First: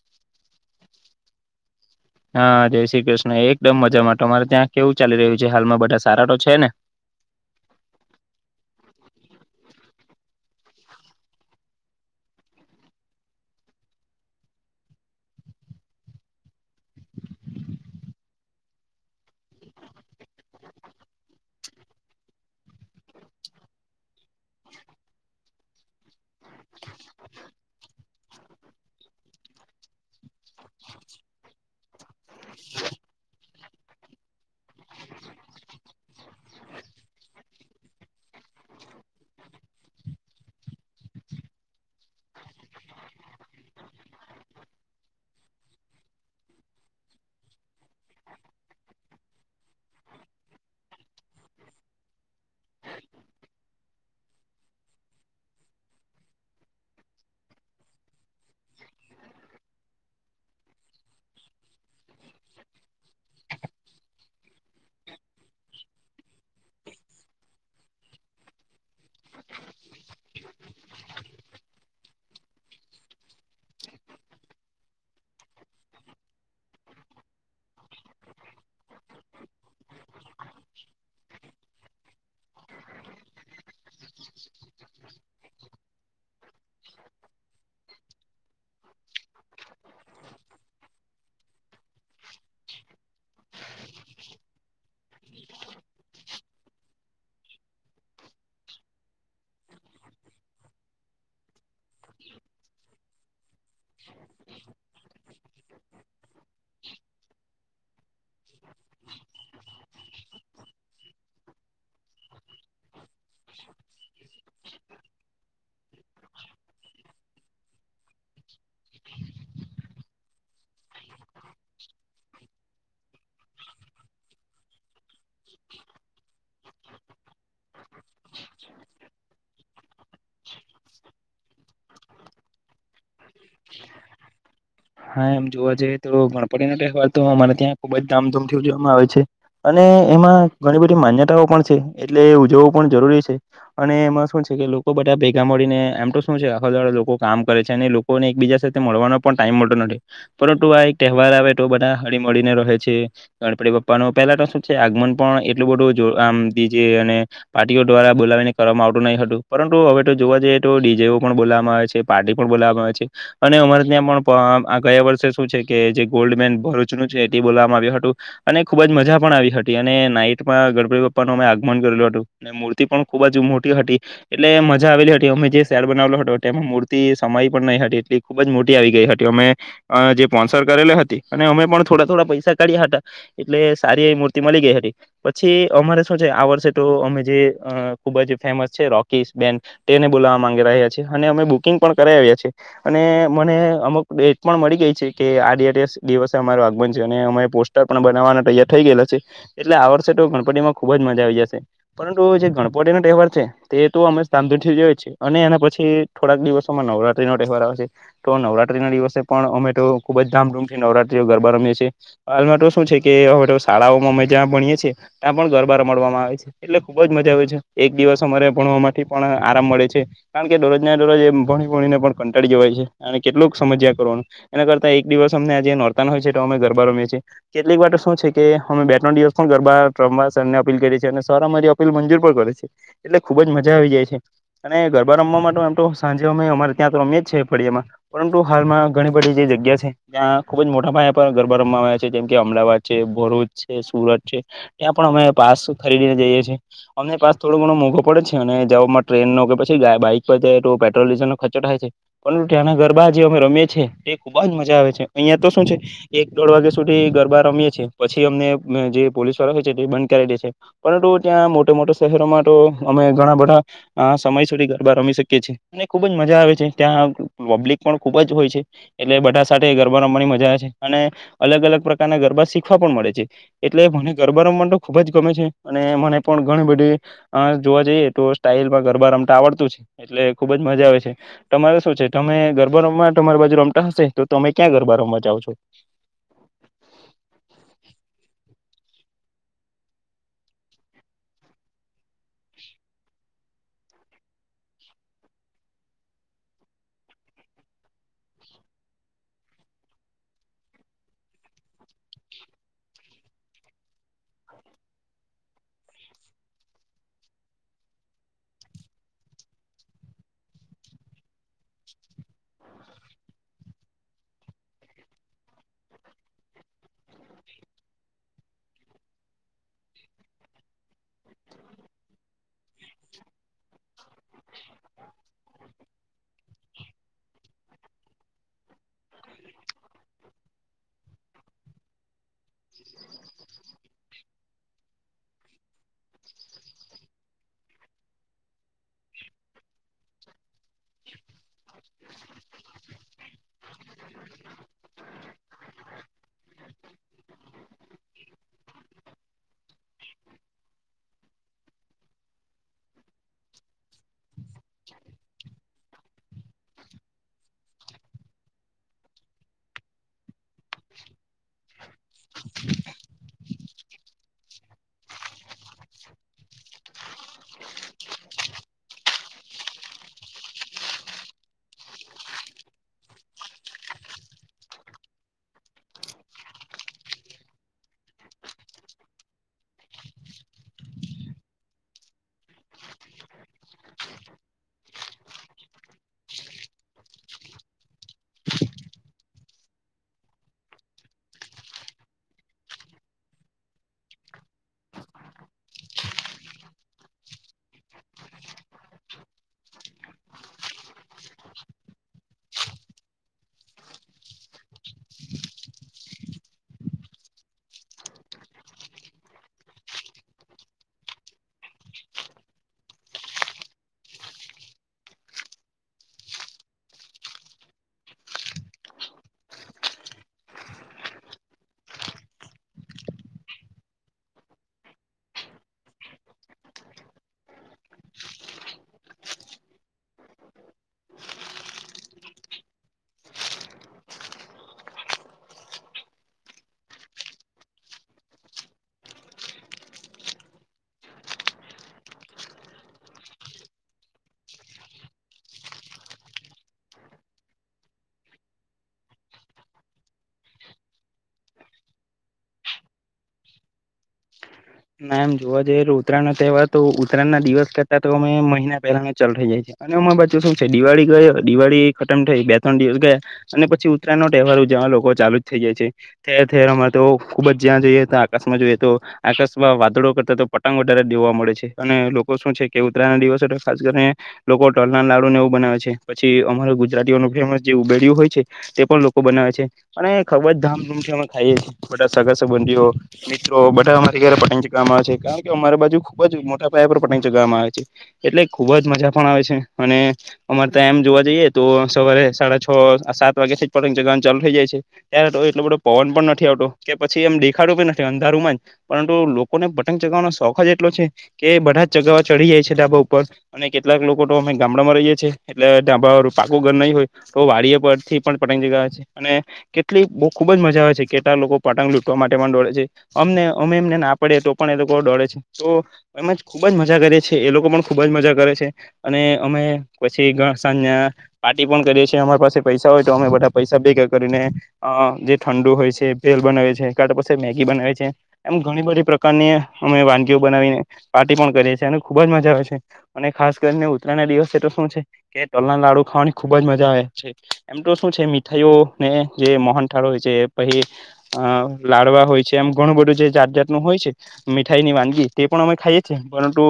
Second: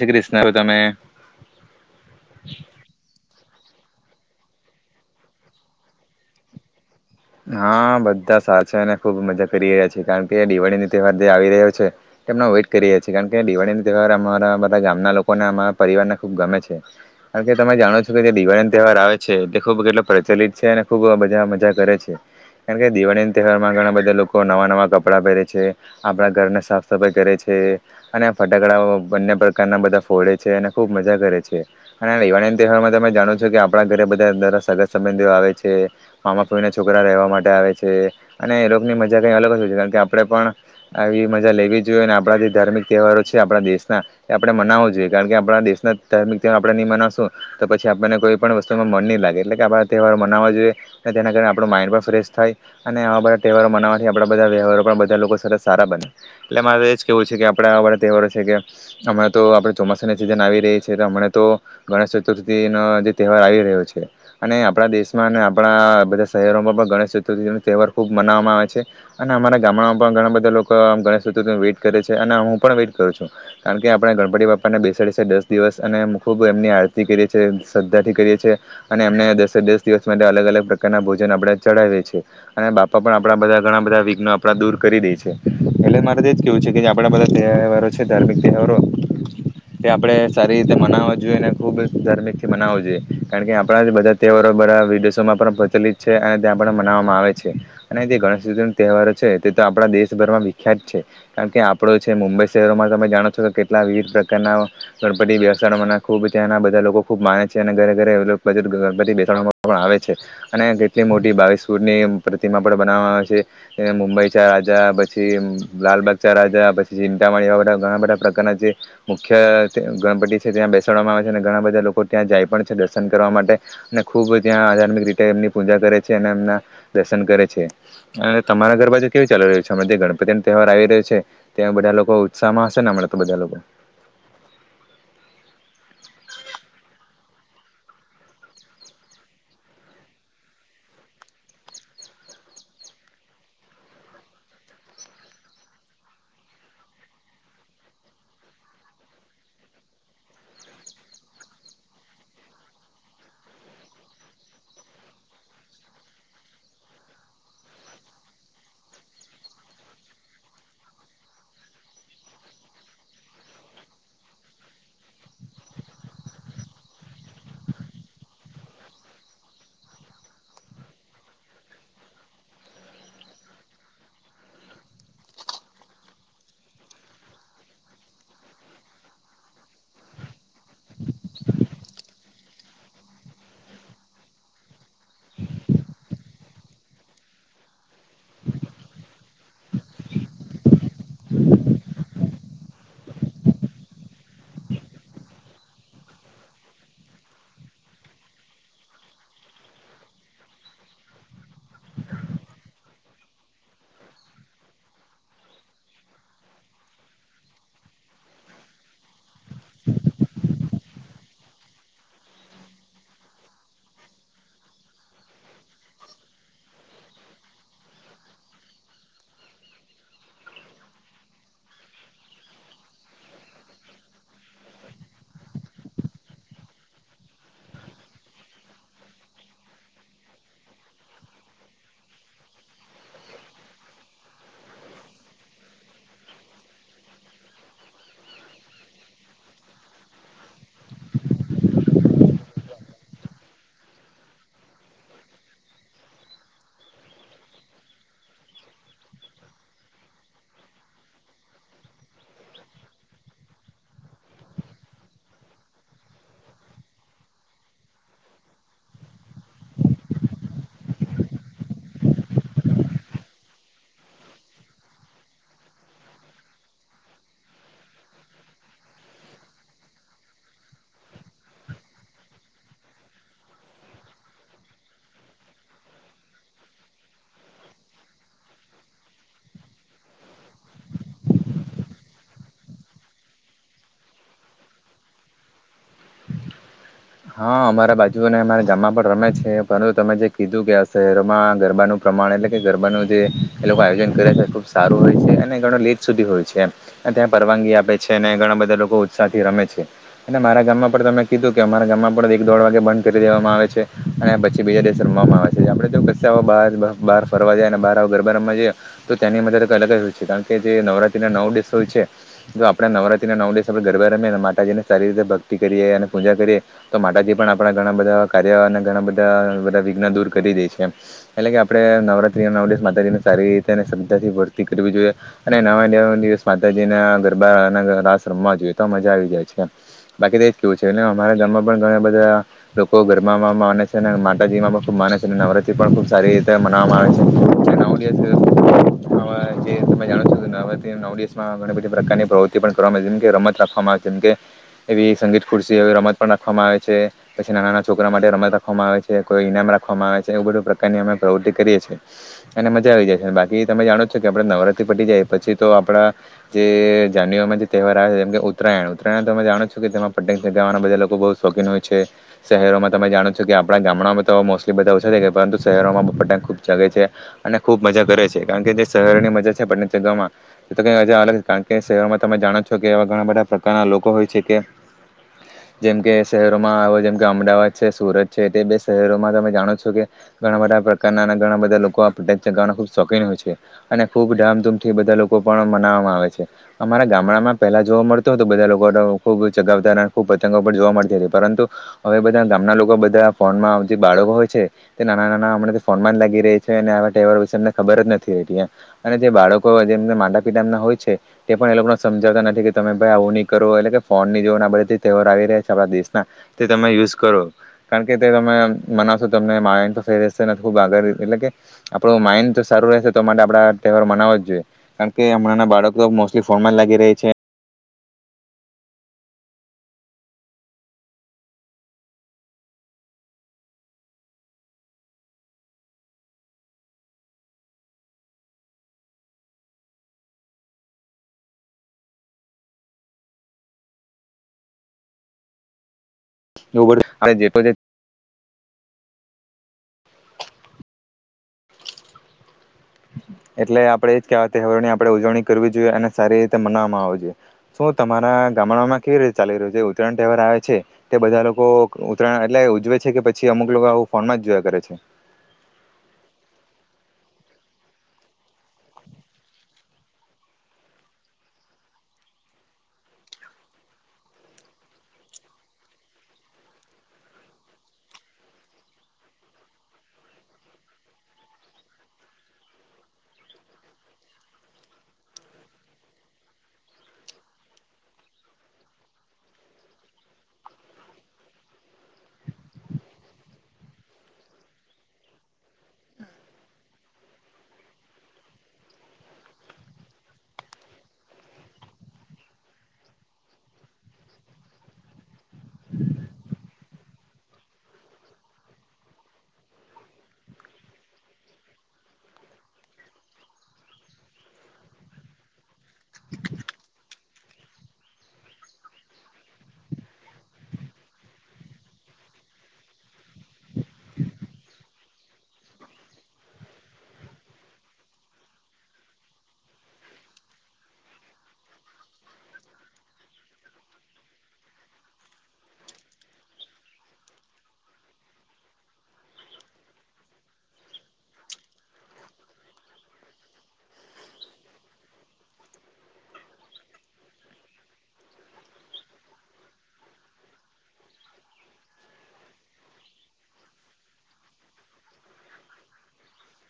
શ્રી કૃષ્ણ તમે હા જય શ્રી કૃષ્ણ એક એકદમ મજામાં અમારે ત્યાં કેવું ચાલી રહ્યું છે હાલમાં બધા સારા તો છે ને હા બધા સાચા નેછે અને ખુબ મજા કરી રહ્યા છે કારણ કે દિવાળી ન તહેવાર જે આવી રહ્યો છે એમ વઇટ કરી રહ્યા છેી કારણ કે દિવાળી ન તહેવાર અમારા બધા ગામના લોકોને અમારા પરિવારને ખુબ ગમે છે કારણ કે તમે જાણો છો કે જે દિવાળી ન તહેવાર આવે છે તે ખૂબ કેટલો પ્રચલિત છે અને ખૂબ બધા મજા કર છે કારણ કે દિવાળી ના તહેવારમાં ઘણા બધા લોકો નવા નવા કપડા પહેરે છે આપણા ઘરને સાફ સફાઈ કરે છે અને ફટાકડા બંને પ્રકારના બધા ફોડે છે અને ખૂબ મજા કરે છે ના દિવાળી તહેવારમાં ત જાણો છો કે આપણા ઘરે બધા દરે સંગા સંબંધીઓ આવે છે મામા પ છોકરા રહેવા માટે આવે છે અને એ લોકોની મજા કંઈ અલગ જ હોય છે કારણ કે આપણે પણ આવી મજા લેવી જોઈએ અને આપણા જે ધાર્મિક તહેવારો છે આપણા દેશના એ આપણે મનાવું જોઈએ કારણ કે આપણા દેશના ધાર્મિક તહેવાર આપણે નહીં મનાવશું તો પછી આપણને કોઈ પણ વસ્તુમાં મન નહીં લાગે એટલે કે આપણા તહેવારો મનાવવા જોઈએ અને તેના કારણેણે આપણું માઇન્ડ પણ ફ્રેશ થાય અને આવા બધા તહેવારો મનાવવાથી આપણા બધા વ્યવહારો પણ બધા લોકો સરસ સારા બને એટલે મારે એ જ કહેવું છે કે આપણા આવા બધા તહેવારો છે કે હણાં તો આપણે ચોમાસાની સિઝન આવી રહી છે તો હણા તો ગણેશ ચતુર્થીનો જે તહેવાર આવી રહ્યો છે અને આપણા દેશમાં અને આપણા બધા શહેરોમાં પણ ગણેશ ચતુર્થીનો તહેવાર ખૂબ મનાવવામાં આવે છે અને અમારા ગામડામાં પણ ઘણા બધા લોકો ગણેશ ચતુર્થીને વેઇટ કરે છે અને હું પણ વેઇટ કરું છું કારણ કે આપણા ગણપતિ બાપ્પાને બેસાડે છે દસ દિવસ અને ખૂબ એમની આરતી કરીએ છીએ શ્રદ્ધાથી કરીએ છીએ અને એમને દસે દસ દિવસ માટે અલગ અલગ પ્રકારના ભોજ જેને આપણે ચઢાવીએ છીએ અને બાપા પણ આપણા બધા ઘણા બધા વિઘ્નો આપણા દૂર કરી દે છે એટલે મારે તો જ કેહેવું છે કે જે આપણા બધા તહેવારો છે ધાર્મિક તહેવારો તે આપણે સારી રીતે મનાવવા જોઈએ અને ખૂબ જ ધાર્મિકથી મનાવો જોઈએ કારણ કે આપણા જ બધા તહેવારો બધા વિદેશોમાં પણ પ્રચલિત છે અને ત્યાં પણ મનાવવામાં આવે છે અને તે ગણેશ ચતુર્થીનો તહેવારો છે તે તો આપણા દેશભરમાં વિખ્યાત છે કારણ કે આપણો છે મુંબઈ શહેરોમાં તમે જાણો છો કે કેટલા વિવિધ પ્રકારના ગણપતિ બેસાડવાના ખૂબ ત્યાંના બધા લોકો ખૂબ માને છે અને ઘરે ઘરે બધ ગણપતિ બેસાડવા પણ આવે છે અને આટલી મોટી બાવિશ ફુટ ની પ્રતિમા પણ બનાવવામાં આવે છે મુંબઈ ચ રાજા પછી લાલબાગ ચ રાજા પછી ચિંતાામાળી એવા બધા ઘણા બધા પ્રકારના જે મુખ્ય ગણપતિ છે ત્યાં બેસાડવામાં આવે છે અને ઘણા બધા લોકો ત્યાં જાય પણ છે દર્શન કરવા માટે અને ખૂબ ત્યાં આધાર્મિક રીતે એમની પૂજા કરે છે અને એમના દર્શન કરે છે અને તમારા ઘર બાજુ કેવું ચાલી રહ્યું છે જે ગણપતિ ન તહેવાર આવી રહ્યો છે ત્યાં બધા લોકો ઉત્સાહમાં હશે ને હમણાં તો બધા લોકો હા એમ જોવા જઈએ તો ગણપતિનોહેવા તો અમારે ત્યાં ખુબ જ ધામધૂમથી ઉજવવામાં આવે છે અને એમાં ઘણી બધી માન્યતાઓ પણ છે એટલે ઉજવવું પણ જરૂરી છે અને એમાં શું છે કે લોકો બધા ભેગા મળીને આમ તો શું છે આખા દ લોકો કામ કરે છે અને લોકોને એકબીજા સાથે મળવાનો પણ ટાઈમ મળ પરુ આ એક તહેવાર આવે તો બધા હળ મળીને રહે છે ગણપતિ પપ્પા ન પેલા તો શું છે આગમન પણ એટલું બધું આમીજે અને પાર્ટીઓ દ્વારા બોલાવીને કરવામાં આવતું નહી હતું પરંતુ હવે તો જોવા જઈએ તો ડીજે પણ બોલાવામાં આવે છે પાર્ટી પણ બોલાવામાં આવે છે અને અમારે ત્યાં પણ પણ આ ગયા વર્ષે શું છે કે જે ગોલ્ડ મેન ભરૂચનું છે એ બોલવામાં આવ્યું હતું અને ખુબ જ મજા પણ આવી હતી અને નાઈટમાં ગણપતિ બાપ્પાનુંું અમે આગમન કરેલું હતું અને મૂર્તિ પણ ખુબ જ મોટી હતી એટલે મજા આવેલી હતી અમે જે શેડ બનાવેલો હતો એમાં મૂર્તિ સમાય પણ નહી હતી એટલી ખુબ જ મોટી આવી ગઈ હતી કે અમે જે સ્પોન્સર કરેલી હતી અને અમે પણ થોડા થોડા પૈસા કાઢ્યા હતા એટલે સારી એ મૂર્તિ મળી ગઈ હતી પછી અમારે શું છે આ વર્ષે તો અમે જે ખુબ જ ફેમસ છે રોકીસ બેન તેને બોલાવા માંગી રહ્યા છે અને અમે બુકિંગ પણ કરાવ્યાી અને મને અમુક ડેટ પણ મળી ગઈ છે કે આ દિવસે અમારું આગમન છે અને અમે પોસ્ટર પણ બનાવવાના તૈયાર થઈ ગયેલા છે એટલે આ વર્ષે તો ગણપતિ માં ખુબ જ મજા આવી જશે પરંતુ જે ગણપતિનોો તહેવાર છે તે તો અમે સાામધુ થી જોઈ છેએ અને એના પછી થોડાક દિવસોમાં નવરાત્રીનો તહેવાર આવે છે તો નવરાત નત્રી ના દિવસે પણ અમે તો ખૂબ જ ધામધૂમથી નવરાત્ર્રીઓ ગરબા રમીએ છીએ અમે તો શું છે કે અમે તો શાળાઓમાં અમે જ્યાં ભણીએ છીએ ત્યાં પણ ગરબા રમડવામાં આવે છે એટલે ખૂબ જ મજા આવે છે એક દિવસ અમારે ભણવા માટેથી પણ આરામ મળે છે કારણ કે દરરોજ ના દરરોજ એ ભણી ભણીને પણ કંટાળી જવાય છે અને કેટલુંક સમજ્યા કરવાનું એના કરતા એક દિવસ અમને આજ નોતા ના હોય છે તો અમે ગરબા રમીએ છીએ કેટલીક વા શું છે કે અમે બે ત્રણ દિવસ પણ ગરબા રમવા સર ને અપીલ કરીએ છીએ અને સર અમારી અપીલ મંજૂર પણ કરે છે એટલે ખુબ જ મજા આવી જાય છે અને ગરબા રમવા માટેમ તો સાંજે અમે અમારે ત્યાં તો રમએ જ છે ફળિયામાં પરંતુ હાલમાં ઘણી બધી જે જગ્યા છે ત્યાં ખુબ જ મોટા પાયયા પર ગરબા રમવા આવ્યા છે જેમ કે અમદાવાદ છે ભરૂચ છે સુરત છે ત્યાં પણ અમે પાસ ફરીને જઈએ છીએ અમને પાસ થોડો ઘણો મોંઘો પડે છે અને જવામાં ટ્રેનનોો કે પછી બાઈક પર જાય તો પેટ્રોલ ડીઝલ નો ખર્ચો થાય છે પરંતુ ત્યાંનાર ગરબા જે અમે રમએી તે ખુબ જ મજા આવે છે અહિયાં તો શું છે એક દોઢ વાગ્યા સુધી ગરબા રમીએ છીએ પછી અમને જે પોલીસ વાળા હોય છે તે બંધ કરાવી દે છે પરંતુ ત્યાં મોટા મોટા શહેરોમાં તો અમે ઘણા બધા સમય સુધી ગરબા રમી શકીએીએ અને ખુબ જ મજા આવે છે ત્યાં પ્લિક પણ ખૂબ જ હોય છે એટલે બધા સાથે ગરબા રમવાની મજા આવે છે અને અલગ અલગ પ્રકારના ગરબા શીખવા પણ મળે છે એટલે મને ગરબા રમવા તો ખુબ જ ગમે છે અને મને પણ ઘણી બધી જોવા જઈએ તો સ્ટાલમાં ગરબા રમતા આવડતું છે એટલે ખુબ જ મજા આવે છે તમારે શું છે તમે ગરબ ગરબા રમવા તમારી બાજુ રમતા હશે તો તમે ક્યાં ગરબા રમવા જાાવ છો હા અમારા બાજુને અમારા ગામમાં પણ રમે છે પરંતુ તમે જે કીધું કે આ શહેરોમાં ગરબાનું પ્રમાણે એટલે કે ગરબાનું જે એ લોકો આયોજન કરે છે ખુબ સારું હોય છે અને ઘણો લેટ સુધી હોય છે અને ત્યાં પરવાનગી આપે છે અને ઘણા બધા લોકો ઉત્સાહ થી રમે છે અને મારા ગામમાં પણ તમે કીધું કે આપણા ગામમાં પણ એક દોઢ વાગે બંધ કરી દેવામાં આવે છે અને પછી બીજા દિવેશ રમવામાં આવે છે આપણે જો કશવા આવો બહાર બહાર ફરવા જાય અને બાર આવો ગરબા રમવા જઈએ તો તેની મરઈ અલગ જ હોય છે કારણ કે જે નવરાત્રિ નાનવ દિવસ હોય છે તો આપણે નવરાત્રીના નવ દિવસ આપણે ગરબા રમીએ અને માતાજીને સારી રીતે ભક્તિ કરીએ અને પૂજા કરીએ તો માતાજી પણ આપણા ઘણા બધા કાર્ય અને ઘણા બધા બધા વિઘ્ન દૂર કરી દે છે એટલે કે આપણે નવરાત્રી નવ દિવ માતાજીને સારી રીતે અને શ્રદ્ધા થી ભક્તી કરવી જોઈએ અને નવા ન દિવસ માતાજીના ગરબા રાસ રમવા જોઈએ તો મજા આવી જાય છે બાકી તોજ કેવું છે એ અમારા ગામમાં પળ ગાળા બધા લોકો ગરબમાં માને છે અને માતાજી માં પણ ખુબ માને છે નવરાત્રી પણ ખુબ સારી રીતે મનાવામાં આવે છે નવ દિવસ ત જાણો છો નવરા નવ દિવસમાંણી બધી પ્રકારની પ્રવૃત્તિ પણ કરવામાં આવે છે જેમકે રમત રાખવામાં આવે છે જેમકે એવી સંગીત ખુરશ રમત પણ રાખવામાં આવે છે પછી નાના નાના છોકરા માટે રમત રાખવામાં આવે છે કોઈ ઇનામ રાખવામાં આવે છે એવું બધું પ્રકારની અમે પ્રવૃત્તિ કરીએ છીએ અને મજા આવી જાય છે બાકી તમે જાણો છો કે આપણે નવરાત્રિ પટી જાય પછી તો આપણા જે જાન્યુઆરીમાં જે તહેવાર આવે છે જેમ કે ઉત્તરાયણ ઉત્તરાયણ તમે જાણો છો કે જેમાં પટેંગ ગવાના બધા લોકો બહુ શોખીન હોય છે શહેરોમાં તમે જાણો છો કે આપણા ગામડામાં તો મોસ્ટલી બધા ઓછા થ પરંતુ શહેરોમાં પટ ખુબ જગે છે અને ખૂબ મજા કરે છે કારણ કે જે શહેરોની મજા છે પટ જગમાં મજા અલગ કારણ કે શહેરોમાં તમે જાણો છો કે એવા ઘણા બધા પ્રકારના લોકો હોય છે કે જેમકે શહેરોમાં આવે જેમ કે અમદાવાદ છે સુરત છે તે બે શહેરોમાં તમે જાણો છો કે ઘણા બધા પ્રકારના અને ઘણા બધા લોકો ચગાવવા ખુબ શોખીન હોય છે અને ખૂબ ધામધૂમથી બધા લોકો પણ મનાવામાં આવે છે અમારા ગામડામાં પહેહલા જોવા મળતોું હોય તો બધા લોકો ખૂબ ચગાવતા ખૂબ પતંગો પણ જોવા મળતા પરંતુ હવે બધા ગામના લોકો બધા ફોનમાં જે બાળકો હોય છે તે નાના નાના હમણાં ફોનમાં જ લાગી રહી છે અને આવા તહેવારો વિશેમને ખબર જ નથી હોતી અને જે બાળકો જેમ માતા પિતા એમના હોય છે તે પણ એ લોકો સમજાવતા નથી કે તમે ભાઈ આવું નહી કરો એટલે કે ફોન ની જો બધા તહેવાર આવી રહ્યા છે આપણા દેશ તે તમે યુઝ કરો કારણ કે તે તમે મનાવશો તમ માન્ડશે ખબ આગળ એટલે કે આપણો માઇન્ડ તો સારું રહેશે તો માટે આપ તહેવાર મનાવો જ જોઈએ કારણ કે હમણાં બાળક તો મોસ્ટલી ફોનમાં જ લાગી રહી છે જે પ્ર [inaudible] એટલે આપડે એ જ કેવાય તહેવારોની આપડે ઉજવણી કરવી જોઈએ અને સારી રીતે મનાવામાં આવ જોઈએ શું તમારા ગામડામાં કેવી રીતે ચાલી રહ્યું છે ઉત્તરાયણ તહેવાર આવે છે તે બધા લોકો ઉત્તરાયણ એટલે ઉજવે છે કે પછી અમુક લોકો આવું ફોનમાં જ જો ના એમ જોવા જઈ ઉતરાયણ તહેવાર તો ઉતરાયણ ના દિવસ કરતા તો અમે મહિના પહેલા ચાલુ થઈ જાય છે અને અમારી બાજુ શું છે દિવાળી ગયો દિવાળી ખતમ થઈ બે ત્રણ દિવસ ગયા અને પછી ઉત્તરાયણ નો તહેવાર ઉ જ લોકો ચાલુ જ થઈ જાય છે ઠેર ઠેર અમારે તો ખુબ જ્યાં જોઈએ તો આકાશમાં જોઈએ તો આકાશ વાદળો કરતા તો પટગ વધારે જોવા મળે છે અને લોકો શું છે કે ઉત્તરાયણ ના દિવસ ખાસ કરીને લોકો ટલના લાડુ ને એવું બનાવે છે પછી અમારા ગુજરાતીઓનું ફેમસ જે ઉબેડું હોય છે તે પણ લોકો બનાવે છે અને ખબ જ ધામધૂમથી અમે ખાઈએ છીએ બધા સગા સંબંધીઓ મિત્રો બધા પતંગ ચગવામાં આવે છે કારણ કે અમારી બાજુ ખુબ જ મોટા પયાે પર પતંગ ચગાવવામાં આવે છે એટલે ખુબ જ મજા પણ આવે છે અને અમારે ત્યાં એમ જોવા જઈએ તો સવારે સાડા છ સાત વાગ્યાથી પતંગ ચગવા ચાલુ થઇ જાય છે ત્યારે તો એટલો બધો પવન પણ નથી આવતો કે પછી એમ દેખાડું પણ નથી અંધારુંમાં પરતુ લોકોને પતંગ ચગાવવાનો શોખ જ એટલો છે કે બધા જ ચગાવવા ચડી જાય છે ઢાબા ઉપર અને કેટલાક લોકો તો અમે ગામડામાં રહીએ છીએ એટલે ડાબા પાકું ઘર નહી હોય તો વાડી પરથી પણ પતંગ ચગાવ છે અને કેટલી બો ખુબ જ મજા આવે છે કેટલાક લોકો પતંગ લૂટવા માટે પણ દોળે છે અમને અમે એમને ના પાડએ તો પણ એ લોકો ડોરેે છે તો એમાં જ ખૂબ જ મજા કરીએ છીએ એ લોકો પણ ખૂબ જ મજા કરે છે અને અમે પછી ઘ સાંજના પાર્ટી પણ કરીએ છીએ અમારા પાસે પૈસા હોય તો અમે બધા પૈસા ભેગા કરીને અ‌ જે ઠંડુ હોય છે ભેલ બનાવે છેએ પાછ મેગી બનાવે છે. એમ ઘણી બધી પ્રકારની અમે વાનગીઓ બનાવીને પાર્ટી પણ કરીએ છીએ અને ખૂબ જ મજા આવે છે અને ખાસ કરીને ઉત્તરાયણના દિવસે એ તો શું છે કે ટલના લાડુ ખાવાની ખૂબ જ મજા આવે છે એમ તો શું છે મીઠાઈઓને જે મોહનઠાળો હોય છે પહી અ લાડવા હોય છે એમ ઘણું બધું જે જાત જાાતનું હોય છે મીઠાઈની વાનગી તે પણ અમે ખાઈએ છીએ પરંતુ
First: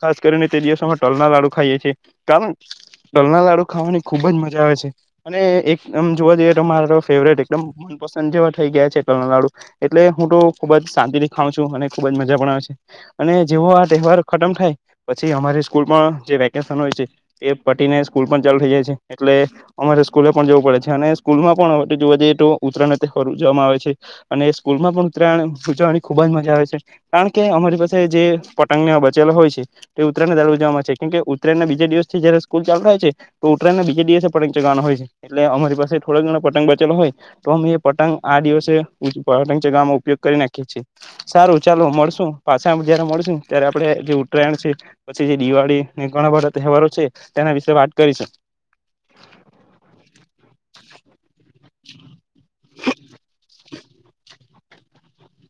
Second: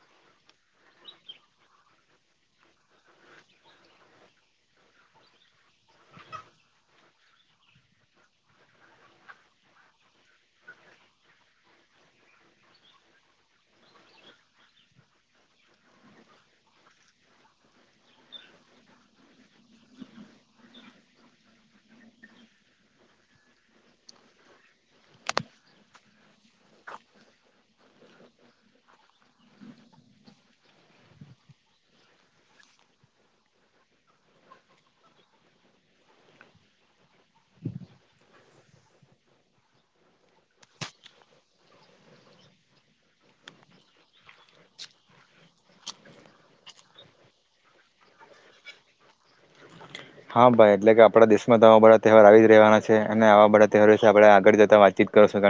ખાસ કરીને તે દિવસ અમે ટલના લાડુ ખાઈએ છીએ કારણ ટલના લાડુ ખાવાની ખૂબ જ મજા આવે છે અને એક અમ જોવા જઈએ તો મારા તો ફેવરેટ એકદમ મનપસંદ જેવા થઈ ગયા છે ટલના લાડુ એટલે હું તો ખૂબ જ શાંતિથી ખાઉં છું અને ખૂબ જ મજા પણ આવે છે અને જેવો આ તહેવાર ખતમ થાય પછી અમારી સ્કૂલમાં જે વેકેશન હોય છે એ પટીને સ્કૂલ પણ ચાલુ થઈ જાય છે એટલે અમારે સ્કૂલે પણ જવું પડે છે અને સ્કૂલમાં પણ હવે જોવા જઈએ તો ઉત્તરાયણના તહેવાર ઉજવવામાં આવે છે અને સ્કૂલમાં પણ ઉત્તરાયણ ઉજવવાની ખૂબ જ મજા આવે છે કારણ કે અમારી પાસે જે પતંગને બચેલો હોય છે એ ઉત્તરાયણને દાળે ઉજવવામાં આવે છે કેમકે ઉત્તરાયણના બીજ દિવસથી જયારે સ્કૂલ ચાલુ હોય છે તો ઉત્તરાયણના બીજા દિવસે પતંગ ચગાવવાનો હોય છે એટલે અમારી પાસે થોડો ઘણ પતંગ બચેલો હોય તો અમે એ પતંગ આ દિવસે પતંગ ચગાવવાવામાં ઉપયોગ કરી ના ખીએ છે સારું ચાલો મળશું પાછા જયારે મળશું ત્યારે આપણે જે ઉત્તરાયણ છે પછી જે દિવાળી ને ઘણા બધા તહેવારો છે તેના વિશે વાત કરીશું હા ભાઈ એટલે કે આપણા દેશમાં આવી જ રહેવાના છે અને આવા બધા આપણે આગળ જતા વાતચીત કરશો